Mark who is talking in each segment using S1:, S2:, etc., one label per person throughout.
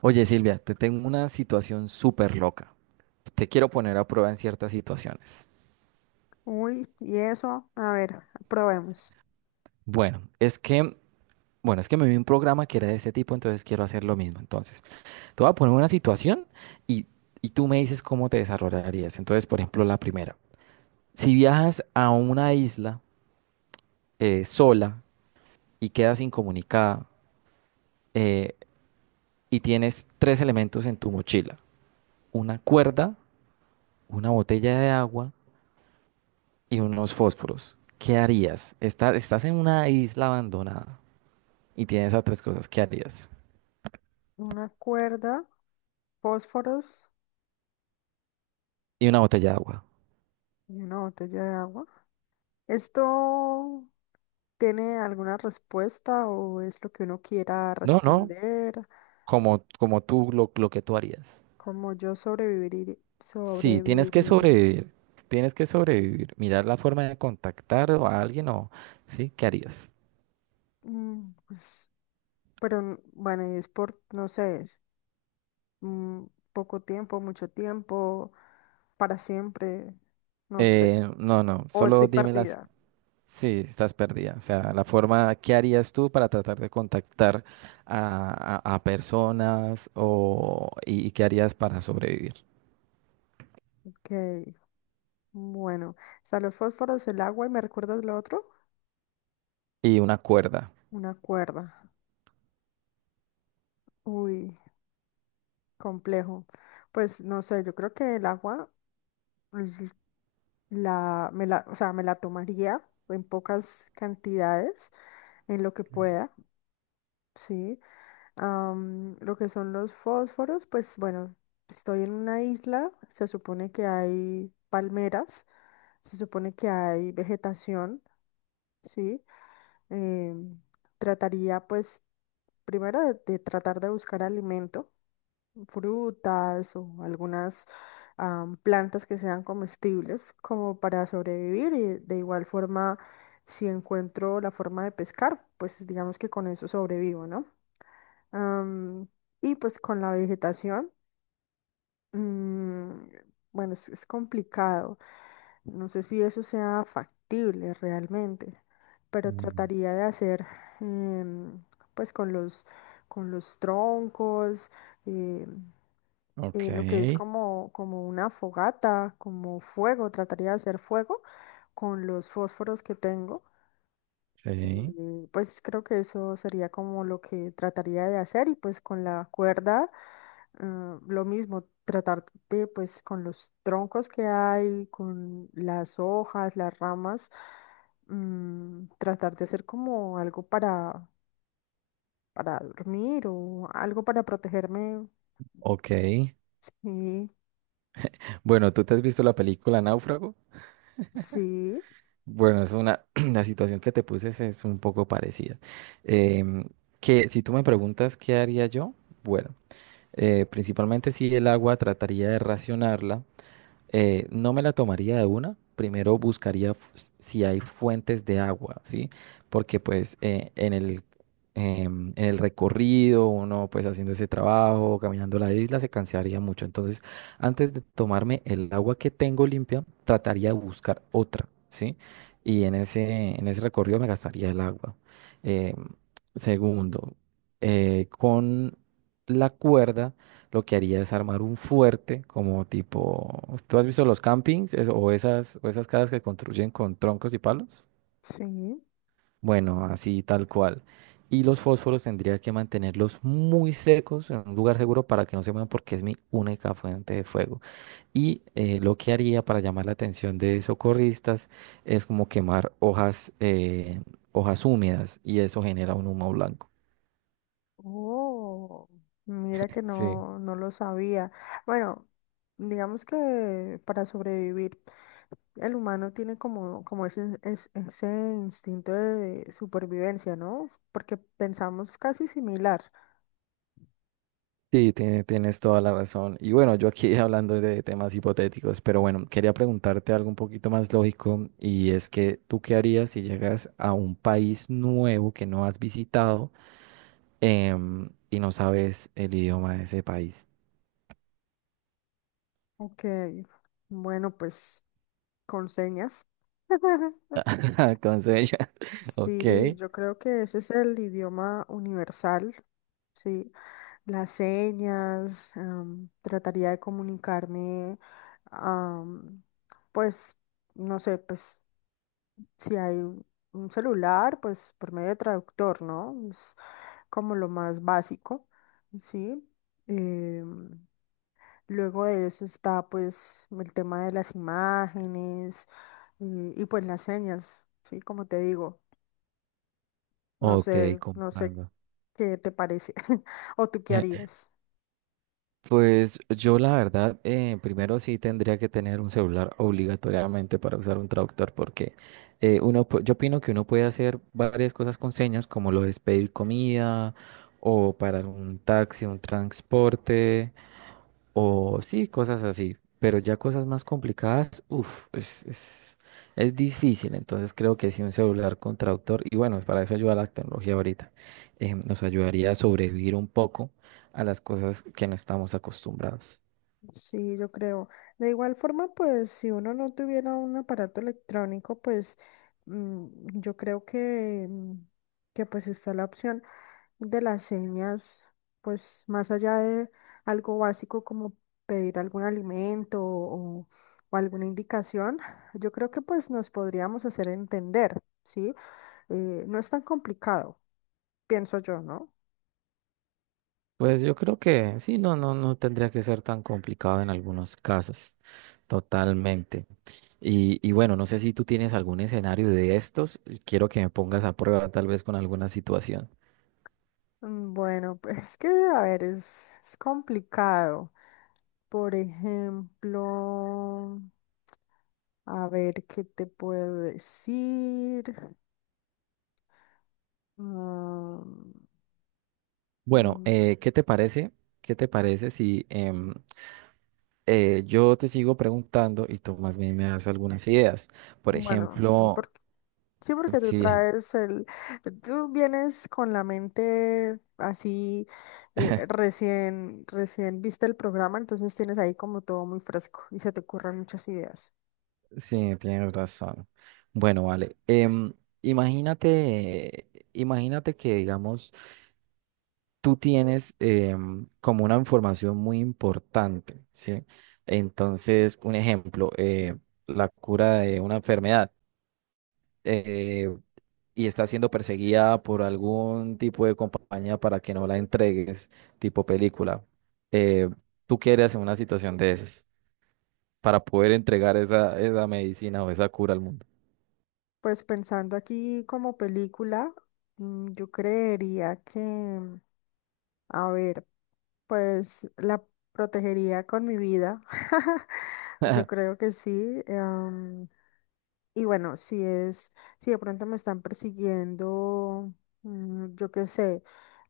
S1: Oye, Silvia, te tengo una situación súper loca. Te quiero poner a prueba en ciertas situaciones.
S2: Uy, y eso, a ver, probemos.
S1: Bueno, es que, bueno, es que me vi un programa que era de ese tipo, entonces quiero hacer lo mismo. Entonces, te voy a poner una situación y, y tú me dices cómo te desarrollarías. Entonces, por ejemplo, la primera. Si viajas a una isla sola y quedas incomunicada eh, y tienes tres elementos en tu mochila, una cuerda, una botella de agua y unos fósforos. ¿Qué harías? Estás en una isla abandonada y tienes esas tres cosas. ¿Qué harías?
S2: Una cuerda, fósforos
S1: Y una botella de agua.
S2: y una botella de agua. ¿Esto tiene alguna respuesta o es lo que uno quiera
S1: No, no,
S2: responder?
S1: como, como tú, lo que tú harías.
S2: ¿Cómo yo sobreviviría?
S1: Sí, tienes que
S2: Sobreviviría.
S1: sobrevivir. Tienes que sobrevivir. Mirar la forma de contactar a alguien o ¿sí? ¿Qué harías?
S2: Pues, pero bueno, y es por, no sé, es, mm, poco tiempo, mucho tiempo, para siempre, no sé.
S1: No, no,
S2: O estoy
S1: solo dímelas.
S2: partida.
S1: Sí, estás perdida. O sea, la forma, ¿qué harías tú para tratar de contactar a personas o, y qué harías para sobrevivir?
S2: Ok. Bueno, o sea los fósforos, el agua y me recuerdas lo otro,
S1: Y una cuerda.
S2: una cuerda. Uy, complejo. Pues no sé, yo creo que el agua l- la, me la, o sea, me la tomaría en pocas cantidades, en lo que pueda, sí. Lo que son los fósforos, pues bueno, estoy en una isla, se supone que hay palmeras, se supone que hay vegetación, sí. Em, trataría pues primero de tratar de buscar alimento, frutas o algunas plantas que sean comestibles como para sobrevivir. Y de igual forma, si encuentro la forma de pescar, pues digamos que con eso sobrevivo, ¿no? Am, y pues con la vegetación. Mm, bueno, es complicado. No sé si eso sea factible realmente, pero
S1: Mm,
S2: trataría de hacer, em, pues con con los troncos, em,
S1: Ok,
S2: lo que es como, como una fogata, como fuego. Trataría de hacer fuego con los fósforos que tengo.
S1: sí,
S2: Y pues creo que eso sería como lo que trataría de hacer. Y pues con la cuerda, ah, lo mismo, tratar de, pues con los troncos que hay, con las hojas, las ramas, tratar de hacer como algo para dormir o algo para protegerme.
S1: ok.
S2: Sí,
S1: Bueno, ¿tú te has visto la película Náufrago?
S2: sí,
S1: Bueno, es una, la situación que te puse es un poco parecida. Em, que si tú me preguntas qué haría yo, bueno, principalmente si el agua trataría de racionarla no me la tomaría de una. Primero buscaría si hay fuentes de agua, ¿sí? Porque pues en el recorrido, uno pues haciendo ese trabajo, caminando la isla, se cansaría mucho. Entonces, antes de tomarme el agua que tengo limpia, trataría de buscar otra, ¿sí? Y en ese recorrido me gastaría el agua. Em, segundo, con la cuerda lo que haría es armar un fuerte, como tipo, ¿tú has visto los campings o esas casas que construyen con troncos y palos?
S2: sí.
S1: Bueno, así tal cual. Y los fósforos tendría que mantenerlos muy secos en un lugar seguro para que no se muevan porque es mi única fuente de fuego. Y lo que haría para llamar la atención de socorristas es como quemar hojas, hojas húmedas y eso genera un humo blanco.
S2: Oh, mira que
S1: Sí.
S2: no, no lo sabía. Bueno, digamos que para sobrevivir. El humano tiene como, como ese, ese instinto de supervivencia, ¿no? Porque pensamos casi similar.
S1: Sí, tienes toda la razón. Y bueno, yo aquí hablando de temas hipotéticos, pero bueno, quería preguntarte algo un poquito más lógico y es que tú qué harías si llegas a un país nuevo que no has visitado y no sabes el idioma de ese país.
S2: Ok, bueno, pues con señas.
S1: Con sueño. Ok,
S2: Sí, yo creo que ese es el idioma universal, sí. Las señas, trataría de comunicarme, am, pues, no sé, pues si hay un celular, pues por medio de traductor, ¿no? Como lo más básico, ¿sí? Em, luego de eso está pues el tema de las imágenes, y pues las señas, ¿sí? Como te digo, no
S1: ok,
S2: sé, no sé
S1: comprando.
S2: qué te parece, o tú qué harías.
S1: Pues yo la verdad, primero sí tendría que tener un celular obligatoriamente para usar un traductor porque yo opino que uno puede hacer varias cosas con señas como lo es pedir comida o parar un taxi, un transporte. O sí, cosas así, pero ya cosas más complicadas, uff, es difícil. Entonces creo que sí un celular con traductor, y bueno, para eso ayuda la tecnología ahorita, nos ayudaría a sobrevivir un poco a las cosas que no estamos acostumbrados.
S2: Sí, yo creo. De igual forma, pues si uno no tuviera un aparato electrónico, pues mm, yo creo que, que pues está la opción de las señas. Pues más allá de algo básico como pedir algún alimento o alguna indicación, yo creo que pues nos podríamos hacer entender, ¿sí? No es tan complicado, pienso yo, ¿no?
S1: Pues yo creo que sí, no, no, no tendría que ser tan complicado en algunos casos, totalmente. Y bueno, no sé si tú tienes algún escenario de estos, quiero que me pongas a prueba tal vez con alguna situación.
S2: Bueno, pues es que, a ver, es complicado. Por ejemplo, a ver, ¿qué te puedo decir? Mm,
S1: Bueno,
S2: mm,
S1: ¿qué te parece? ¿Qué te parece si yo te sigo preguntando y tú más bien me das algunas ideas? Por
S2: bueno, sí.
S1: ejemplo,
S2: Sí, porque
S1: sí,
S2: tú vienes con la mente así, recién viste el programa. Entonces tienes ahí como todo muy fresco y se te ocurren muchas ideas.
S1: sí, tienes razón. Bueno, vale. Imagínate, imagínate que, digamos, tú tienes como una información muy importante, ¿sí? Entonces, un ejemplo, la cura de una enfermedad. Eh, y está siendo perseguida por algún tipo de compañía para que no la entregues, tipo película, eh, ¿tú qué harías en una situación de esas para poder entregar esa medicina o esa cura al mundo?
S2: Pues pensando aquí como película, yo creería que, a ver, pues la protegería con mi vida. Yo creo que sí. em, Y bueno, si de pronto me están persiguiendo, yo qué sé,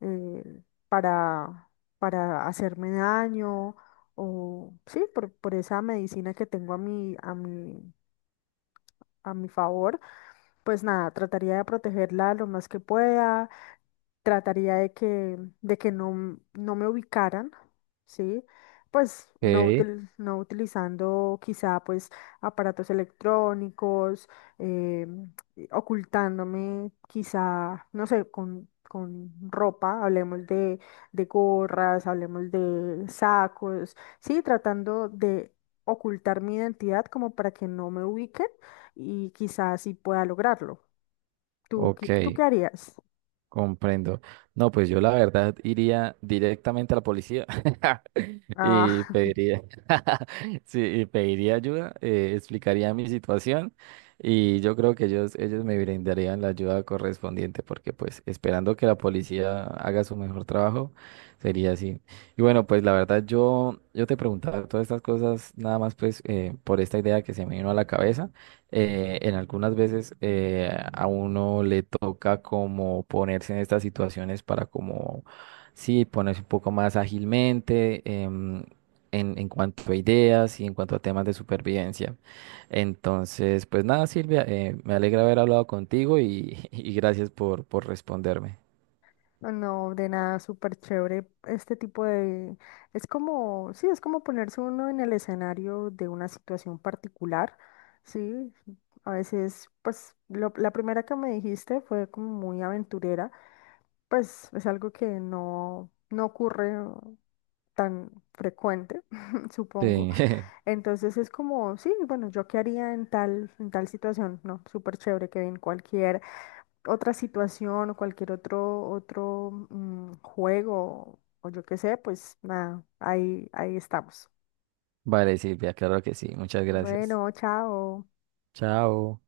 S2: eh, para, para hacerme daño o sí, por esa medicina que tengo a a mi favor. Pues nada, trataría de protegerla lo más que pueda, trataría de de que no, no me ubicaran, ¿sí? Pues no,
S1: Ok,
S2: no utilizando quizá pues aparatos electrónicos, eh, y ocultándome quizá, no sé, con ropa, hablemos de gorras, hablemos de sacos, sí, tratando de ocultar mi identidad como para que no me ubiquen. Y quizás sí pueda lograrlo.
S1: ok.
S2: ¿Tú qué harías?
S1: Comprendo. No, pues yo la verdad iría directamente a la policía y
S2: Ah,
S1: pediría, sí, y pediría ayuda, explicaría mi situación y yo creo que ellos me brindarían la ayuda correspondiente porque pues esperando que la policía haga su mejor trabajo sería así. Y bueno, pues la verdad yo te preguntaba todas estas cosas nada más pues por esta idea que se me vino a la cabeza en algunas veces a uno le toca como ponerse en estas situaciones para como, sí, ponerse un poco más ágilmente en cuanto a ideas y en cuanto a temas de supervivencia. Entonces, pues nada, Silvia, me alegra haber hablado contigo y gracias por responderme.
S2: no, de nada, súper chévere este tipo de... Es como, sí, es como ponerse uno en el escenario de una situación particular, ¿sí? A veces, pues, la primera que me dijiste fue como muy aventurera, pues es algo que no, no ocurre tan frecuente, supongo.
S1: Sí,
S2: Entonces es como, sí, bueno, ¿yo qué haría en tal situación? No, súper chévere que en cualquier otra situación o cualquier otro, otro juego o yo qué sé, pues nada, ahí, ahí estamos.
S1: vale, Silvia, claro que sí, muchas gracias.
S2: Bueno, chao.
S1: Chao.